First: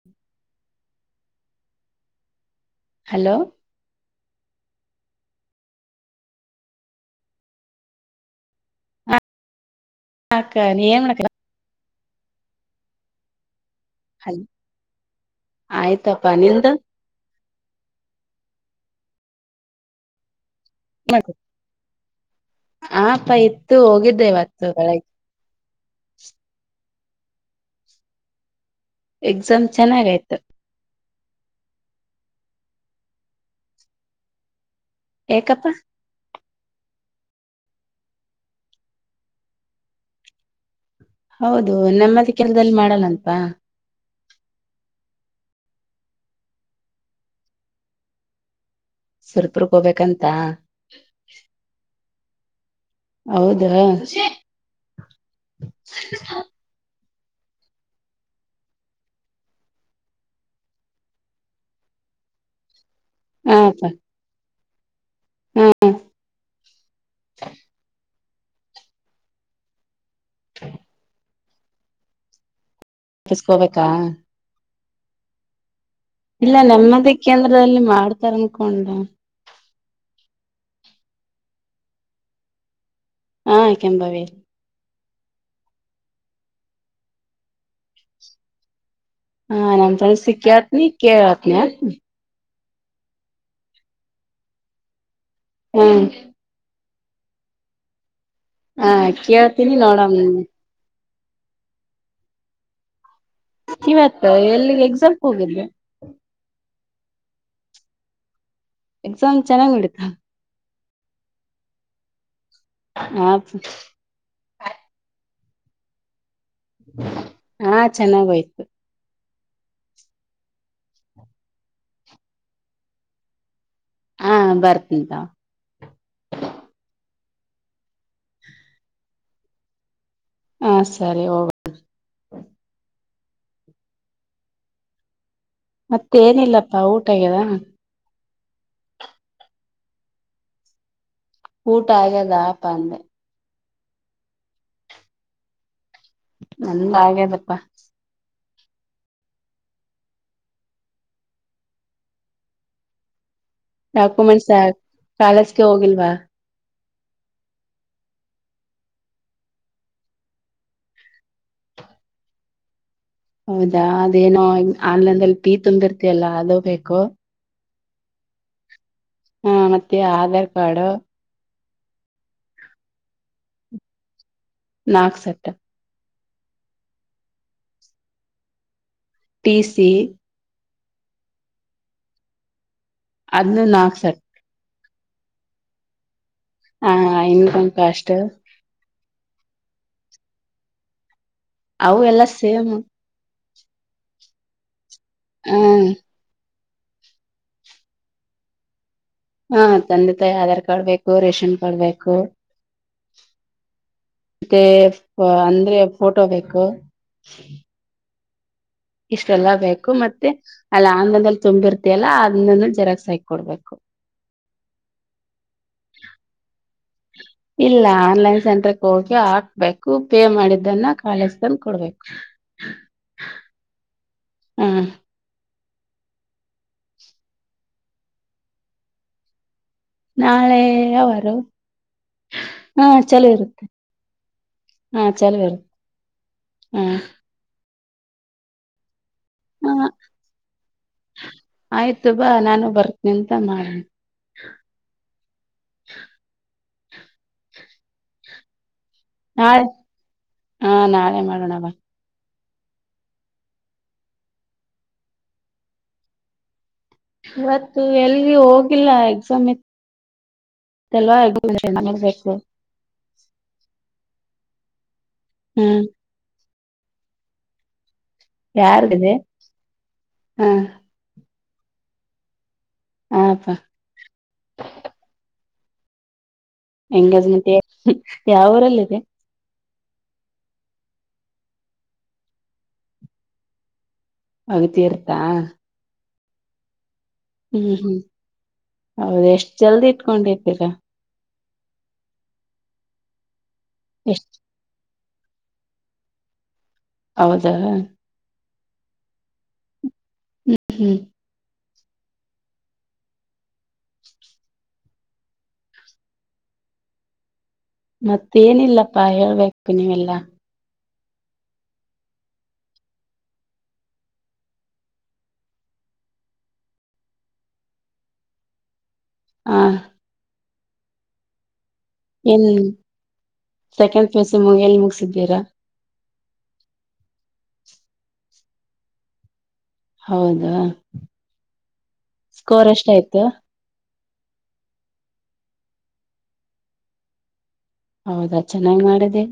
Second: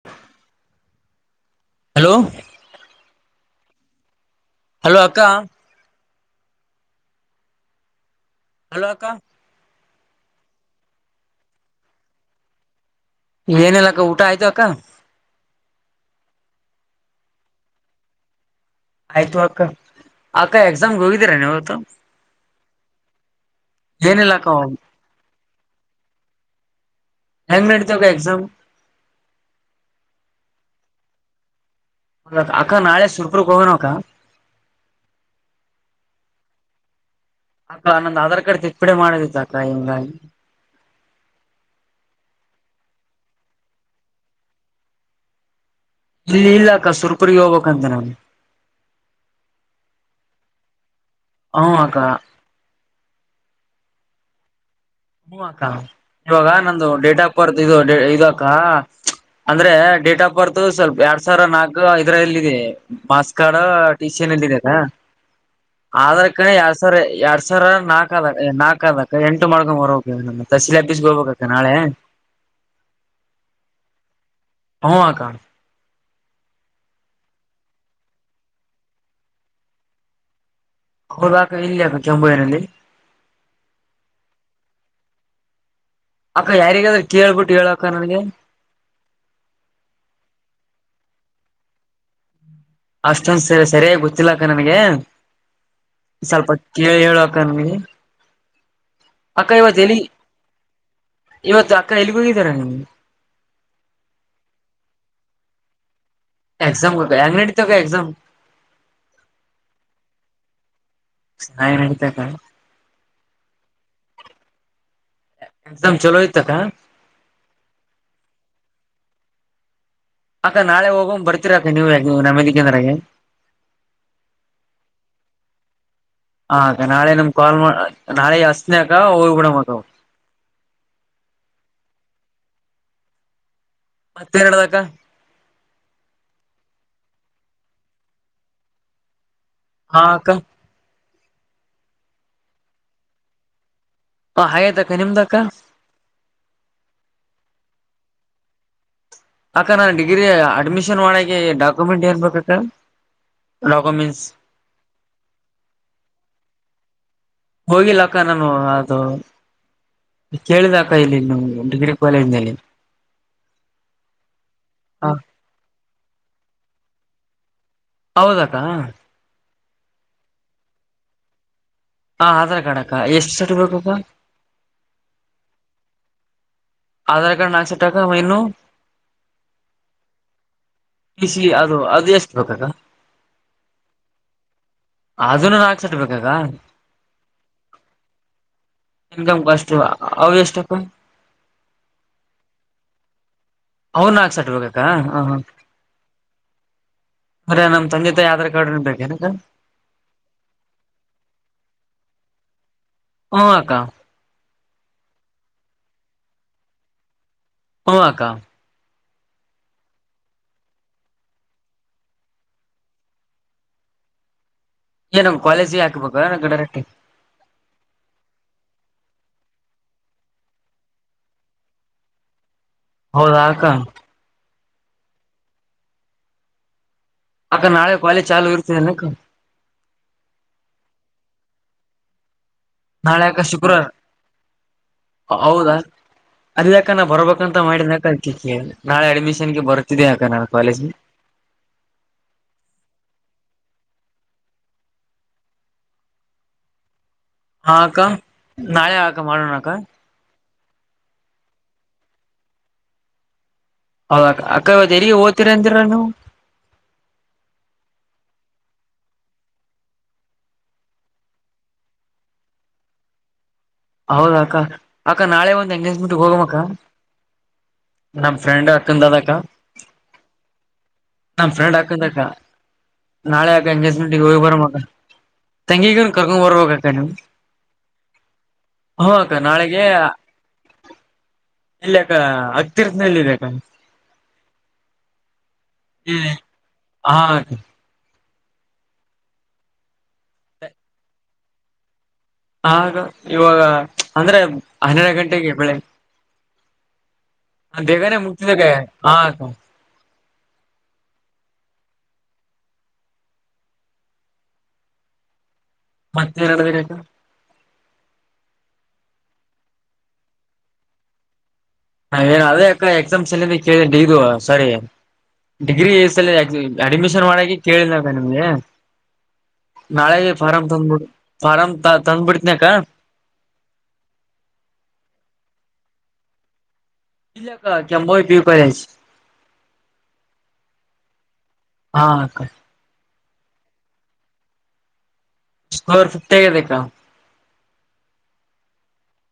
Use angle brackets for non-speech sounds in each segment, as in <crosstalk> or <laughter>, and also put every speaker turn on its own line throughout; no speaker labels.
<unintelligible> <inaudible>
Hello
hello
hello ಅಕ್ಕಾ hello ಅಕ್ಕ
ಹಕ್ಕ ನೀಏನ್ನ
ಏನಿಲ್ಲ ಅಕ್ಕ ಊಟ ಆಯ್ತ ಅಕ್ಕ
ಆಯ್ತಪ್ಪಾ ನಿನ್್ದ
ಆಯ್ತು ಅಕ್ಕ ಅಕ್ಕ ಎಕ್ಸಾಮ್ಗೆ ಹೋಗಿದ್ದೀರಾ ನೀವತ್ತು
ಹಪ್ಪ ಇತ್ತು ಹೋಗಿದ್ದೆ
ಏನಿಲ್ಲ ಅಕ್ಕ
ಇವತ್ತು ಬೆಳಗ್
ನು ನೇಡ್ತೋಗ ಎಕ್ಸಾಮ-
ಎಕ್ಸಾಮ್ ಚೆನ್ನಾಗ ಆಯ್ತು-
ದ ಅಕ್ಕ ನಾಳೆ ಸುಟ್ಪುಗ್ ಹೋಗೋನ ಅಕ್ಕ
ಏಕಪ್ಪ
ಅಕ್ಕ ನಂದು ಆಧಾರ್ ಕಾರ್ಡ್ ತಿದ್ದಪಡಿ ಮಾಡೋದಿತ್ತ ಅಕ್ಕ ಹಿಂಗ
ಹೌದು ನಮ್ಮದ ಕೆಲದಲ್ಲಿ ಮಾಡಲ್ಲ ಅಪ
ಇಲ್ಲಿ ಇಲ್ಲ ಅಕ್ಕ ಸುರ್ಪುರ್ಗ್ ಹೋಗ್ಬೇಕಕ್ ಅಂತೆ ನಾನಗೆ
ಸುಲ್ಪ್ರಗ್ ಹೋಗಬೇಕಂತ
ಹ ಆಗ
ಹೌದಾ
ಹೂ್ ಅಕ್ಕ ಇವಾಗ ನಂದು ಡೇಟ್ ಆಫ್ ಬರ್ತ್ ಇದು ಇದ ಅಕ್ಕ ಅಂದ್ರೆ ಡೇಟ್ ಆಫ್ ಬರ್ತ್ ಸ್ವಲ್ಪ ಎರಡ್ ಸಾವಿರ ನಾಲ್ಕು ಐದರಲ್ಲಿ ಮಾಸ್ ಕಡ
ಹಾಪ
ಟಿಷನ್ಲ್ಲಿ ಇದದ
ಹಾ
ಆಧಾರ್ ಕಾರ್ಡ್ ಎರಡ್ ಸಾವಿರ ಎರಡ್ ಸಾವಿರ ನಾಕು ನಾಕ್ ಅದ ನಾಕ್ ಅದಕ್ಕ ಎಂಟು ಮಾಡ್ಕೊಂಡ್ರಬೇಕಸಿಲೆ ಹ ಬಿಸಗ ಹೋಗಬೇಕಕ್ಕ ನಾಳೆ
ಕಪ್ಪಿಸಕೋಬೇಕಾ
ಹಕಾ
ಇಲ್ಲ ನೆಮ್ಮದಿ ಕೇಂದ್ರದಲ್ಲಿ ಮಾಡ್ತಾರ ಅನ್ಕೊಂಡ
ಹದಕ ಇಲ್ಲಯಕ ಚಂಬುವೈನಲ್ಲಿ
ಹಾ ಕೆಂಬವೇ
ಅಕ್ಕ ಯಾರಿಗಾದ್ರೆ ಕೇಳ್ಬಿಟ್ಟು ಹೇಳಕ್ಕ ನನ್ಗೆ
ಹಾ ನಮ್ಸಲ ಸಿಿಕ್ಯಾತ್ನ ಕೇಳತ್ನ ಅತ್
ಅಷ್ಟೊಂದ್ ಸರಿ ಸರಿಯಾಗಿ ಗೊತ್ತಿಲ್ಲಾಕ್ಕ ನನ್ಗೆ
ಹಾ
ಸ್ವಲ್ಪ ಕೇಳ ಹೇಳಕನ್ಗೆ
ಹಾ ಕೇಳ್ತೀನಿ ನೋಡಣ
ಇವತ್ತು ಅಕ್ಕ ಎಲ್ಲಿಗೆ ಹೋಗಿದಾರ ನಿನ್ಗೆ
ಇವತ್ತು ಎಲ್ಲಿ ಎಕ್ಸಾಮ್ ಹೋಗಿದ್ರೆ
ಎಕ್ಸಾಮ್ೆ ಅಂಗ್ನಡ್ತೋ ಎಕ್ಸಾಮ
ಎಕ್ಸಾಮ್ ಚೆನ್ನಾಗಿ ನಡಿತ
ಸ್ಾಯಿ ನಡತಬೇಕ
ಹಾ
ಎಕ್ಸಾಮ್ ಚಲೋ ಐ್ತಕ್ಕ
ಹಾ ಚೆನ್ನಾಗೋಯ್ತು
ಅಕ್ಕ ನಾಳೆ ಹೋಗ್ ಬರ್ತೀರ ಅಾ ನೀವು ಯ ನಮ್ಮಲಿಿಕಂದ್ರೆ
ಹಾ ಬರ್ತಂತ
ಹೆ ನಾಳೆ ನಮ್ ಕಾಲ್ ನಾಳೆ ಹಸ್ನಕ ಹೋಗ್ಬ ಬಿಡ ಮದ
ಹ ಸರಿ ಹೋಗ
ಮತ್ತೆರಡದಕ
ಮತ್ತೆ ಏನಿಲ್ಲಪ್ಪಾ ಊಟಗ್ಯದ
ಹಾಕ್ಕ
ಊಟ ಆಗ್ಯದ ಆಪ್ಪ ಅಂದೆ
ಹ ಹಾಗಯ್ತಕ್ಕ ನಿಮ್ದಕ
ನನ್ ಹಾಗ್ಯದಪ್ಪಾ
ಅಕ್ಕ ನಾನ್ ಡಿಗ್ರಿ ಅಡ್ಮಿಷನ್ ಮಾಡಕ್ಕೆೆ ಡಾಕ್ಯುಮೆಂಟ್ ಏನ್ ಬಬೇಕಕ್ಕಾ
ಡಾಕ್ಯುಮೆಂಟ್ಸ್ ಯಾ ಕಾಲೇಜ್ಗೆ ಹೋಗಿಲ್ವಾ
ಹೋಗಿಲ್ಲಕ್ಕ ನಾನು ಅದು ಕೇಳಿದಕ ಇಲ್ಲಿ ನೀ ಡಿಗ್ರಿ ಕಾಲೇಜ್ನಲ್ಲಿ
ಹೌದಾ ಅದೇನೋ
ಹ
ಆನ್ಲೈನ್ದಲ್ಲಿ ಪೀ ತುಂಬಿರ್ತಿಯಲ್ಲಾ ಅದು ಬೇಕು
ಹೌದಕ್ಕಾ
ಹಾ ಮತ್ತೆ ಆಧಾರ್ ಕಾರ್ಡ್
ಹ ಆಧಾರ್ ಕಾರ್ಡ್ ಅಕ್ಕ ಎಷ್ಟು ಸರ್ಟ್ ಬೇಕಕ್ಕ
ನಾಗ್ಸೆಟ್ಟ
ಆಧಾರ್ ಕಾರ್ಡ್ ನಾಕ್ಸ ಾಕ ಮನು
ಪಟಿ ಸಿ
ಬಿಸಿಲ ಅದು ಅದು ಎಷ್ಟು ಬೇಕ್ಕಕ
ಅದ್ ನಾಕ್ ಸರ್
ಅದನು ನಾಲ್ಕು ಸಟ್ ಬೇಕಾಕ್ಕ
ಹಾ ಇನ್ಕೊಂ ಕಷ್ಟ
ಎಮ್ ಕಷ್ಟ <unintelligible> ಅವೇಷ್ಟಕ
ಆವು ಎಲ್ಲ ಸೆಮ್
ಅವು ನಾಲಕ್ ಸೆಟ್ ಬೇಕಾಅಕ್ಕ ಹಾ ಹ ಅದೆ ನಮ್ಮ ತಂದೆ ತಾಯ ಆಧಾರ್ ಕಾರ್ಡ್ನನು ಬೇಕೇ ನಕ್ಕ
ಹಾ ತಂದೆ ತಾಯಿ ಆಧಾರ್ ಕಾರ್ಡ್ ಬೇಕು ರೇಷನ್ ಕಾರ್ಡ್ ಬೇಕು
ಹ ಅಕ್ಕಾ
ಮತ್ತೆ ಅಂದ್ರೆ ಫೋಟೋ ಬೇಕು
ಹೂ ಅಕ್ಕಾ
ಇಷ್ಟೆಲ್ಲ ಬೇಕು ಮತ್ತೆ ಅಲ್ಲಿ ಆನ್ಲೈನ್ ತುಂಬಿರ್ತಯಲ್ಲ ಅದನ್ನನು ಜೆರಾಕ್ಸ್ ಹಾಕ್ ಕೊಡ್ಬೇಕು
ಏ ನಂಗ್ ಕಾಲೇಜಿ ಹಾಕ್ಬೇಕ ನ ಗಡರಟ್ಟಿ
ಇಲ್ಲ ಆನ್ಲೈನ್ ಸೆಂಟ್ರುಗೆ ಹೋಗಿ ಹಾಕ್ಬೇಕು ಪೇ ಮಾಡಿದ್ದನ್ನ ಕಾಲೇಜ್ಗೆ ತಂದ್ ಕೊಡ್ಬೇಕು
ಹೌದಾಕ್ಕ
ಹ್ಮಂ
ಅಕ್ಕ ನಾಳೆ ಕಾಲೆಜು ಚಾಲು ಇರ್ತದೆನಕ್ಕ
ನಾಳೆ ಯಾವಾರು
ನಾಳೆಕ ಶುಕ್ರವಾರ
ಹಾ ಚಲೋ ಇರುತ್ತೆ
ಹೌದಾ
ಹ
ಅದೆಕ್ಕ ನಾ ಬರ್ಬೇಕಂತ ಮಾಡಿದಕ ನಾಳೆ ಅಡ್ಮಿಷನ್ ಗೆ
ಹ
ಬರ್ತಿದೆಕ ನಾಳೆ ಕಾಲೇಜ್ಗೆ.
ಆಯ್ತು ಬಾ ನಾನು ಬರ್ತನಿ ಅಂತ ಮಾಡನಿ
ಹಾಕ್ಕ ನಾಳೆ ಮಾಡೋಣ
ನಾಳೆ
ಅಕ್ಕ
ಹಾ ನಾಳೆ ಮಾಡೋಣವ ಬಾ
ಹೌದಾ ಅಕ್ಕ ಇವ್ರಿಗೆ ಓದತಿರ ಅರಾವು
ಇವತ್ತು ಎಲ್ಲಿ ಹೋಗಿಲ್ಲ ಎಕ್ಸಾಮ್ ಇ ಲ್ವಬೇಕು
ಹೌದಾಕ್ಕ ಅಕ್ಕ ನಾಳೆ ಒಂದ್
ಹ್ಮ್
ಎಂಗೇಜ್ಮೆಂಟ್ಗೆ ಹೋಗಮ್ಮ ಅಕ್ಕ ನಮ ಫ್ರೆಂಡ್ ಅಕಂದ
ಯಾರ್ದಿದೆ
ಅದ ಅಕ್ಕ
ಹ
ನಮ್ ಫ್ರೆಂಡ್ ಹಾಕದಕ್ಕ ನಾಳೆ
ಹಪಾ
ಎಂಗೇಜ್ಮೆಂಟ್ ಹೋಗಿ ಬರಮ ತಂಗಿಗನ್ ಕರ್ಕೊಂಡ್ ಬರ್ವಾಗ
ಹೆಂಗಜ ಮತ್ತ ಯಾವರಲ್ಲಿ
ಹಕ್ಕ ನಾಳೆಗೆ ಇಲ್ಲ ಅಕ್ಕ ಹತ್ತೀರ್ಥನಲ್ಲದೆಕ್ಕ
ಪಗತಿಯರ್ತಾ
ಹ್ಮ್
ಹ್ಮ್ ಹ್ಮ್ ಹೌದು ಎಷ್ಟ್ ಜಲ್ದಿ ಇಟ್ಕೊಂಡಿರ್ತೀರಾ
ಆ ಇವಾಗ
ಎಷ್ಟ್
ಅಂದ್ರೆ ಹನ್ನೆರಡು ಗಂಟೆಗೆ ಬೆಳಿಗ್
ಹೌದಾ
ಬೇಗಾನೆ ಮುದ್ದಿನಕ್ಕ
ಹ್ಮ್ ಹ್ಮ್
ಮತ್ತೆ ಏರಡ್ಬೇಕತಾ
ಮತ್ತ ಏನಿಲ್ಲಪ್ಪಾ ಹೇಳ್ಬೇಕು ನೀವೆಲ್ಲಾ
ಹಾ ಏನ್ ಅದೇ ಅಕ್ಕ ಎಕ್ಸಾಮ್ಸ್ ಎಲ್ಲಿ ಕೇಳಿ ಇದು ಸರಿ ಡಿಗ್ರಿ ಸಲ ಅಡ್ಮಿಷನ್ ಮಾಡಕ ಕೇಳಿದಾಗ ನಿಮ್ಗೆ
ಹಾ
ನಾಳೆನೇ ಫಾರಂ ತಂದ್ಬಿಡು ಫಾರಂ ತಗೋ
ಏನ್ ಸೆಕೆಂಡ್ ಪೇಸ ಮು ಎಲ್ಲಿ ಮುಗಸಿದ್ದೀರಾ
ಇಲ್ಲಕ್ಕ ಕೆಂಬೋಯ ಬೀ ಬರೆಸೀ
ಹೌದಾ
ಹಾ ಅಕ್ಕ
ಸ್ಕೋರ್ ಎಷ್ಟ ಆಯ್ತು
ಸ್ಕೋರ್ ಫಿಟ್ ತೆಗಬೇಕಾ
ಹೌದಾ ಚೆನ್ನಾಗ್ ಮಾಡಿದೆ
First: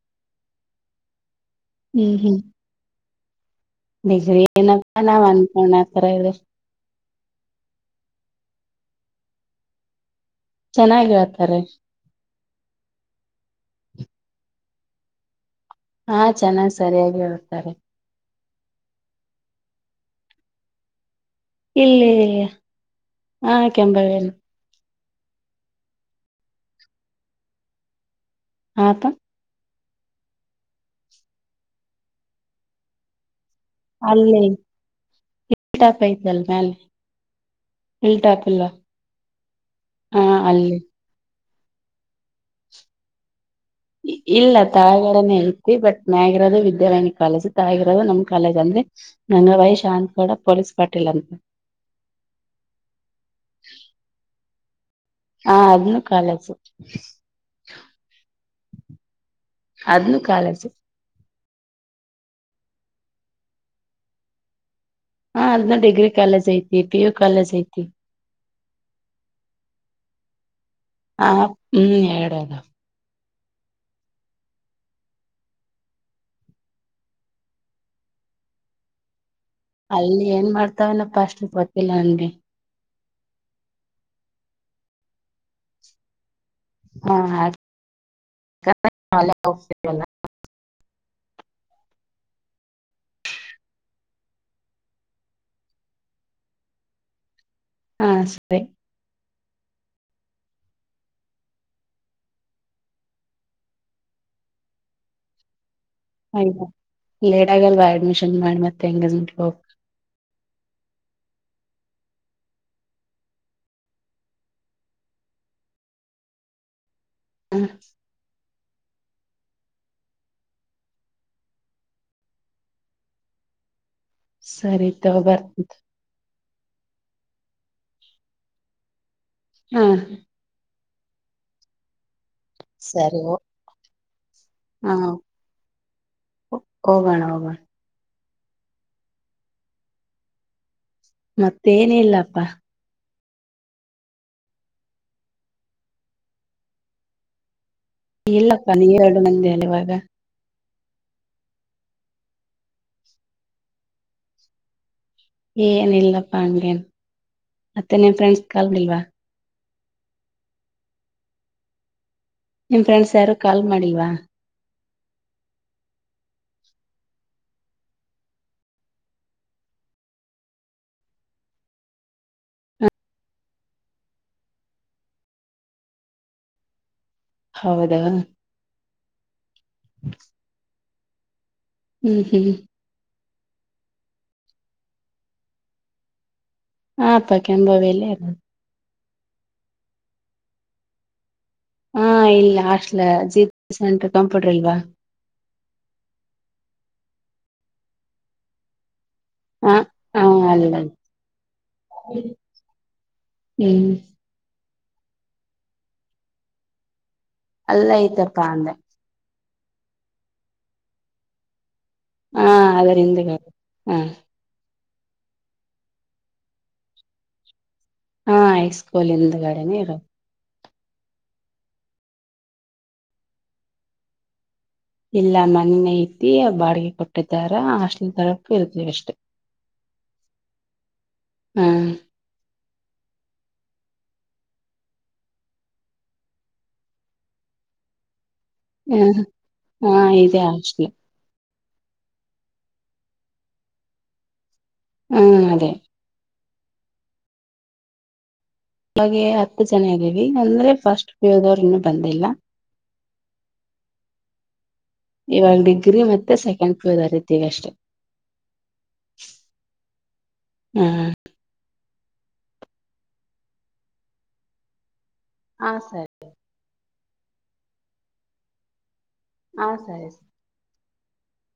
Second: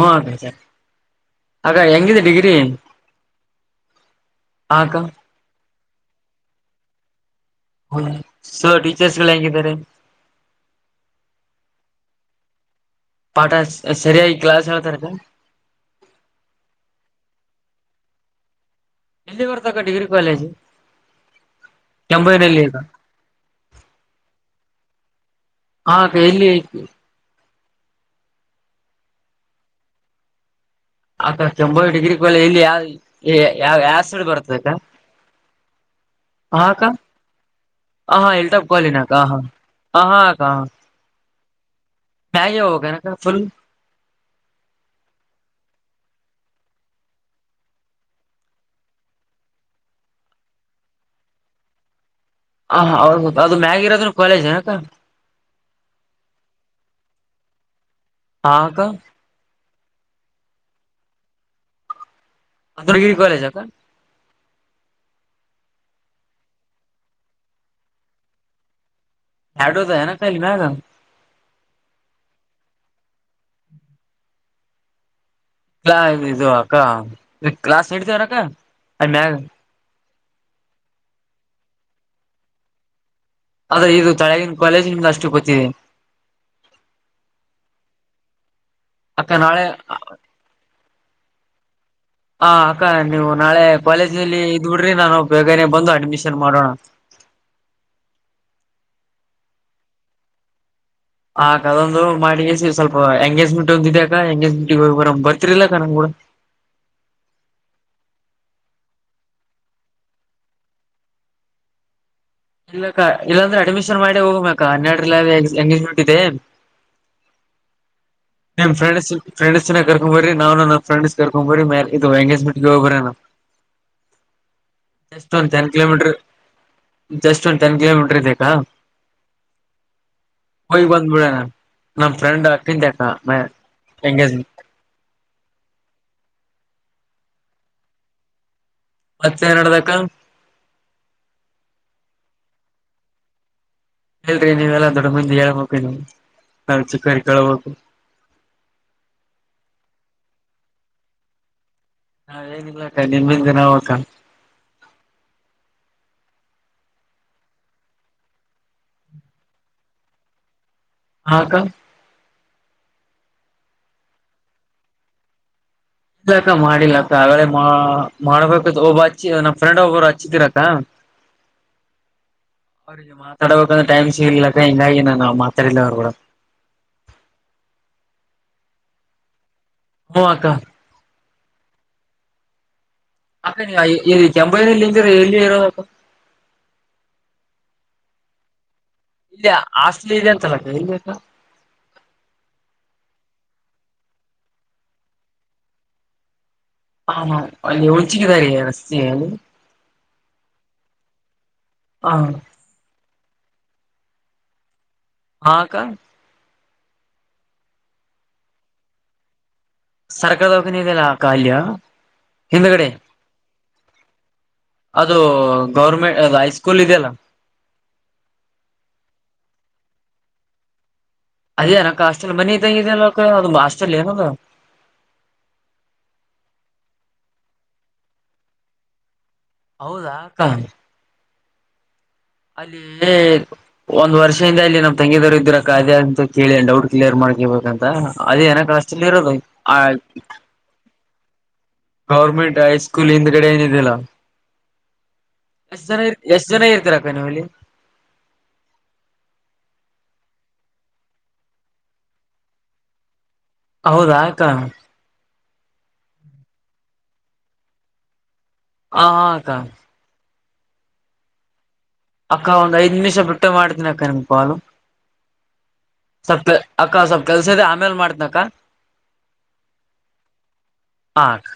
ಹಾಕ ಅ ಎಂಗಿದೆ ಡಗ್ರಿ
ಬೇಜಾರ್ ಏನಿಲ್ಲಪಾ ನಾವ್ ಅನ್ಕೊಂಡಾತರ ಇದ್ರೆ ಸಾ
ಹ ಸರ್ ಟೀಚರ್ಸಗಳ್ಹ್ಯಾಗಿದಾರೆ.
ಚೆನ್ನಾಗಿ ಹೇಳ್ತಾರೆ.
ಪಾಠ ಸರಿಯಾಗಿ ಕ್ಲಾಸ್ ಹೇಳ್ತಾರಲ.
ಹಾ ಚೆನ್ನಾಗ್ ಸರಿಯಾಗಿ ಹೇಳ್ತಾರೆ.
ಎಲ್ಲಿ ಬರ್ತಕ್ಕ ಡಿಗ್ರಿ ಕಾಲೇಜು.
ಇಲ್ಲಿ
ಕೆಂಬೈನಲ್ಲಿ ಈಗ
ಹಾಂ ಕೆಂಬಾವಿಯಲ್ಲಿ.
ಹಾ ಕೈಯಲ್ಲಿ ಅಯ್ತಿ.
ಹಾಂ ಪ
ಆಕ್ಕ ಕೆಂಬಾವಿ ಡಿಗ್ರಿ ಕಾಲೇಜ್ ಇಲ್ಲಿ ಯಾವಿ ಎ ಯಾವ್ ಯಾಸೈಡ್
ಅಲ್ಲಿ ಹಿಲ್
ಬರ್ತದಕ್ಕ
ಟಾಪ್ ಐತಲ್
ಹಾ
ಮ್ಯಾಲೆ
ಅಕ್ಕ. ಹ
ಹಿಲ್
ಹಾ
ಟಾಪ್
ಇಳ್ತಬ್
ಇಲ್ವಾ
<unintelligible> ಕಾಲಿನಕ ಹಾ ಹ ಹಾ ಮ್ಯಾಗೆ ಹೋಗಬೇಕೇನಕ್ಕಾ ಫುಲ್
ಇಲ್ಲ ತಲಗಡನೆೇ ಐತಿ ಬಟ್ ಮ್ಯಾಗಿರೋದು ವಿದ್ಯಾರಣ್ಯ ಕಾಲೇಜ್. ತಳಗಿರೋದು ನಮ್ ಕಾಲೇಜ್ ಅಂದ್ರೆ ನನ್ನ ವೈಶ್ ಶಾಂತಗೌಡ ಪೊಲೀಸ್ ಪಾಟೀಲ್ ಅಂತ.
ಹ, ಹಾ, ಹೌದು ಅದು ಮ್ಯಾಗಿರೋದು ಕಾಲೇಜೇನಕ್ಕಾ,
ಹಾ ಅದನ್ನು ಕಾಲೇಜು.
ಹಾ, ಅಕ್ಕಾ
ಅದನ್ನು ಕಾಲೇಜು -
ಅದರ್ಗಿರಿ ಕಾಲೇಜಕ <unintelligible>
ಹಾ ಅದ್ನ ಡಿಗ್ರಿ ಕಾಲೇಜ್ ಐತಿ, ಪಿ ಯು ಕಾಲೇಜ್ ಐತಿ.
ಎರಡು ಅದಾವೇನಕ್ಕಾ ಅಲ್ಲಿ ಮ್ಯಾಗ.
ಹಾ, ಹ್ಮ್ ಎರಡ ಅದಾವ-
ಾ ಇ <unintelligible> ಇದು ಅಕ್ಕ ಕ್ಲಾಸ್ ನಡ್ತೇವೇನೆಕ್ಕ ಅಲ್ಲಿಮ್ಯಾಗ?
ಅಲ್ಲಿ ಏನ್ ಮಾಡ್ತವೆನಪ್ಪ ಅಷ್ಟ ಗೊತ್ತಿಲ್ಲ ನನ್ಗೆ.
ಆದ್ರೆ ಇದು ತಳಗಿನ ಕಾಲೇಜ್ ನಿಮಗ ಅಷ್ಟು ಗೊತ್ತಿದೆ.
ಹಾ
ಅಕ್ಕ ನಾಳೆ
<unintelligible>
ಹಾ ಅಕ್ಕ ನೀವು ನಾಳೆ ಕಾಲೇಜ್ನಲ್ಲಿ ಇದ್ ಬಿಡ್ರಿ ನಾನು ಬೇಗನೆ ಬಂದು ಅಡ್ಮಿಷನ್ ಮಾಡೋಣ ಅಂತ.
ಹಾ, ಸರಿ
ಆಯ್ತ ಅದೊಂದು ಮಾಡಿ ಸ್ವಲ್ಪ ಎಂಗೇಜ್ಮೆಂಟ್ ಒಂದಿದೆ ಅಕ್ಕಾ ಎಂಗೇಜ್ಮೆಂಟ್ ಹೋಗಿ ಬರಮ್ ಬರ್ತಿರಿಲ್ಲಕ್ಕಾ ನಮಗೂಡ.
ಆಯ್ತ ಲೇಟ್ ಆಗಲ್ವಾ ಅಡ್ಮಿಷನ್ ಮಾಡಿ ಮತ್ತೆ ಎಂಗೇಜ್ಮೆಂಟ್ ಹೋಗ
ಇಲ್ಲಕ್ಕ ಇಲ್ಲಾಂದ್ರೆ ಅಡ್ಮಿಷನ್ ಮಾಡಿ ಹೋಗಮ್ಮಕ್ಕಾ ಹನ್ನೆರಡು ಲೇದೆ ಎಂಗೇಜ್ಮೆಂಟ್ ಇದೆ.
ಹ್ಮ <inaudible>
ನಿಮ್ಮಪ್ರೆಂಡ್ಸ್, ಫ್ರೆಂಡಸ್ನ ಕರ್ಕೊಂಡ್ ಬರ್ರಿ ನಾನು ನಮ್ಮಫ್ರೆಂಡಸ್ ಕರ್ಕೊಂಬರ್ರಿ ಇದು <unintelligible> ಎಂಗೇಜ್ಮೆಂಟ್ಗೆ ಹೋಗಬರನಾ.
ಸರಿ ತಗೋ
ಎಷ್ಟಂತ ಹೆಂಗ
ಬರ್ತ
ಕಿಲೋಮೀಟರ್ ಜಸ್ಟ್ ಒಂದು ಟೆನ್ ಕಿಲೋಮೀಟರ್ ಇದೆ ಅಕ್ಕಾ.
ಹ್ಮಾ,
ಹೋಗ್ ಬಂದ್ಬಿಡಣ ನಮ ಫ್ರೆಂಡ್ ಅಕ್ಕಂದೇ ಅಕ್ಕ ಎಂಗೇಜ್ಮೆಂಟ್.
ಅಲೋ, ಹೋಗೋಣ ಹೋಗಣ
ಮತ್ತೇನ್ ನಡ್ದಕ್ಕಾ
ಮತ್ತೇನುಇಲ್ಲಪ್ಪಾ
ಹೇಳರಿ ನೀವೆಲ್ಲಾ ದೊಡ್ಡ ಮಂದಿ ಹೇಳ್ಬೇಕ ನಾವು ಚಿಕ್ಕೊರುಕೆಳ್ಬೇಕು.
ಇಲ್ಲಪ್ಪ ನೀವು ಎರಡು <unintelligible> ನಂದ್ದೇ ಇವಾಗ
ನಾವೇನಿಲ್ಲಕ್ಕ ನಿಮ್ಮಿಂದ ನಾವಕ್ಕಾ.
ಏನ ಇಲ್ಲಪ್ಪಾ ಹಂಗೆೇನ್ ಮತ್ತೆ ನಿನ್ ಫ್ರೆಂಡ್ಸ್ ಕಾಲ್ <unintelligible> ಮಾಡಿಲ್ವಾ
ಹಾ ಅಕ್ಕಾ
ನಿಮ್ ಫ್ರೆಂಡ್ಸ್ ಯಾರು ಕಾಲ್ ಮಾಡಿಲ್ವಾ?
ಇಲ್ಲಕ್ಕ ಮಾಡಿಲ್ಲಕ್ಕ ಆಗಳೇ ಮಾ ಮಾಡ್ಬೇಕ ಒಬ್ಬ ಹಚ್ಚಿ ನಮ್ಮ್ ಫ್ರೆಂಡ್ ಒಬ್ಬರು ಹಚ್ಚಿದ್ರಕ್ಕ. <inaudible> <inaudible> ಮಾತಾಡಬೇಕಂದ್ರೆ ಟೈಮ್ಸಿಗ್ಲಕ್ಕ ಹಿಂಗಾಗಿ ನಾನು ಮಾತಾಡಿಲ್ಲ ಅವರು ಗೂಡ.
ಹೌದಾ
ಹು ಅಕ್ಕ
<inaudible>
ಅಕ್ಕ ಇಲ್ಲಿ ಕೆಂಭಾಯಿನಿಂತೀನಿ ಎಲ್ಲಿ ಇರೋದ್ ಅಕ್ಕಾ.
ಹಾ ಪಾ ಕೆಂಭಾವಿಯ ಲೆ ಇರೋದು
ಇಲ್ಲಿ ಹಾಸ್ಟೆಲ್ ಇದೆ ಅಂತಲ್ಲಕ್ಕ ಎಲ್ಲಿಕ್ಕ.
ಹಾ ಇಲ್ಲ ಹಾಸ್ಟೆಲ್ ಜಿ ಸೆಂಟ್ರ ಕಂಪ್ಯೂಟರ್ ಇಲ್ವಾ
ಹಾ ಹಾ ಅಲ್ಲಿ ಹುಚ್ಚ್ ಗೆ ದಾರಿ ಆಸ್ತಿ
ಹ ಹಾ ಅಲ್ಲ ಅದ
ಹ
<unintelligible> ಹ್ಮ
ಹಾ ಅಕ್ಕ
ಅಲ್ಲೇ ಐತಪ್ಪಾ ಅಂದೆ
ಸರ್ಕಾರ ದವಾಖಾನೆ ಇದೇನಾ ಅಕ್ಕ ಅಲ್ಲಿ.
ಹಾ ಅದರಿಂದ ಹಾ
ಅದು ಗೌರ್ಮೆಂಟ್ ಅದು ಹೈಸ್ಕೂಲ್ ಇದೆಯಲ್ಲ.
ಹಾ ಐಸ್ಕೂಲ್ ಹಿಂದೆಗಡೆನ ಇರ
ಅದೇ ಏನ್ ಅಕ್ಕಾ ಹಾಸ್ಟೆಲ್ ಮನಿ ಇದ್ದಂಗ ಇದೆ ಅದು ಹಾಸ್ಟೆಲ್ ಏನ ಅದ್.
ಇಲ್ಲ ಮನೆ ಐತಿ ಬಾಡಿಗೆ ಕೊಟ್ಟಿದ್ದಾರ ಹಸ್ಟೆಲ್ ತರಕು ಇರ್ತವಿ ಅಷ್ಟು.
ಹೌದಾ ಅಕ್ಕಾ
ಹಾ
ಹ್ಮ್ಮ್ ಒಂದ್ ವರ್ಷದಿಂದ ಅಲ್ಲಿ ನಮ್ ತಂಗಿದವರು ಇದ್ರಕ ಅದೆ ಅಂತ ಕೇಳಿ ಡೌಟ್ ಕ್ಲಿಯರ್ ಮಾಡ್ಕೇಳ್ಬೇಕಂತ ಅದೇಏನ.
ಹ
ರಸ್ಲ್ಲ ಇರೋದು ಆ
ಹಾ ಇದೆ ಹಾಸ್ಟೆಲ್
ಗೌರ್ಮೆಂಟ್ ಹೈಸ್ಕೂಲ್ ಹಿಂದ್ ಕಡೆ ಏನಿದಿಲ್ಲಾ?
ಹ್ಮ್ ಅದೇ
ಎಷ್ಟ ಜನ ಎಷ್ಟ್ ಜನ ಇರ್ತೀರಕ್ಕ ನೀವು ಅಲ್ಲಿ
ಹಾಗೆ ಹತ್ತು ಜನ ಆಗವಿ ಅಂದ್ರೆ ಫಸ್ಟ್ ಪಿಯು ದವರ್ ಇನ್ನು ಬಂದಿಲ್ಲ.
ಹೌದ ಅಕ್ಕಾ.
ಇವಾಗ ಡಿಗ್ರಿ ಮತ್ತೆ ಸೆಕೆಂಡ್ ಪಿಯುದವರ ಇದ್ದಿವಿ ಅಷ್ಟೆ.
ಹಾ ಅಕ್ಕಾ
ಹ್ಮ
ಅಕ್ಕ ಒಂದು ಐದು ನಿಮಿಷ ಬಿಟ್ಟು ಮಾಡ್ತನಿ ಅಕ್ಕ ನಿಮ್ಗೆ ಕಾಲು.
ಹಾ ಸರಿ
ಸ್ವಲ್ಪ ಅಕ್ಕ ಸ್ವಲ್ಪ್ ಕೆಲ್ಸ ಇದೆ ಆಮೇಲ್ ಮಾಡ್ತನಕ್ಕ.
ಹಾ ಸರಿ ಸರಿ
ಹಾ ಅಕ್ಕಾ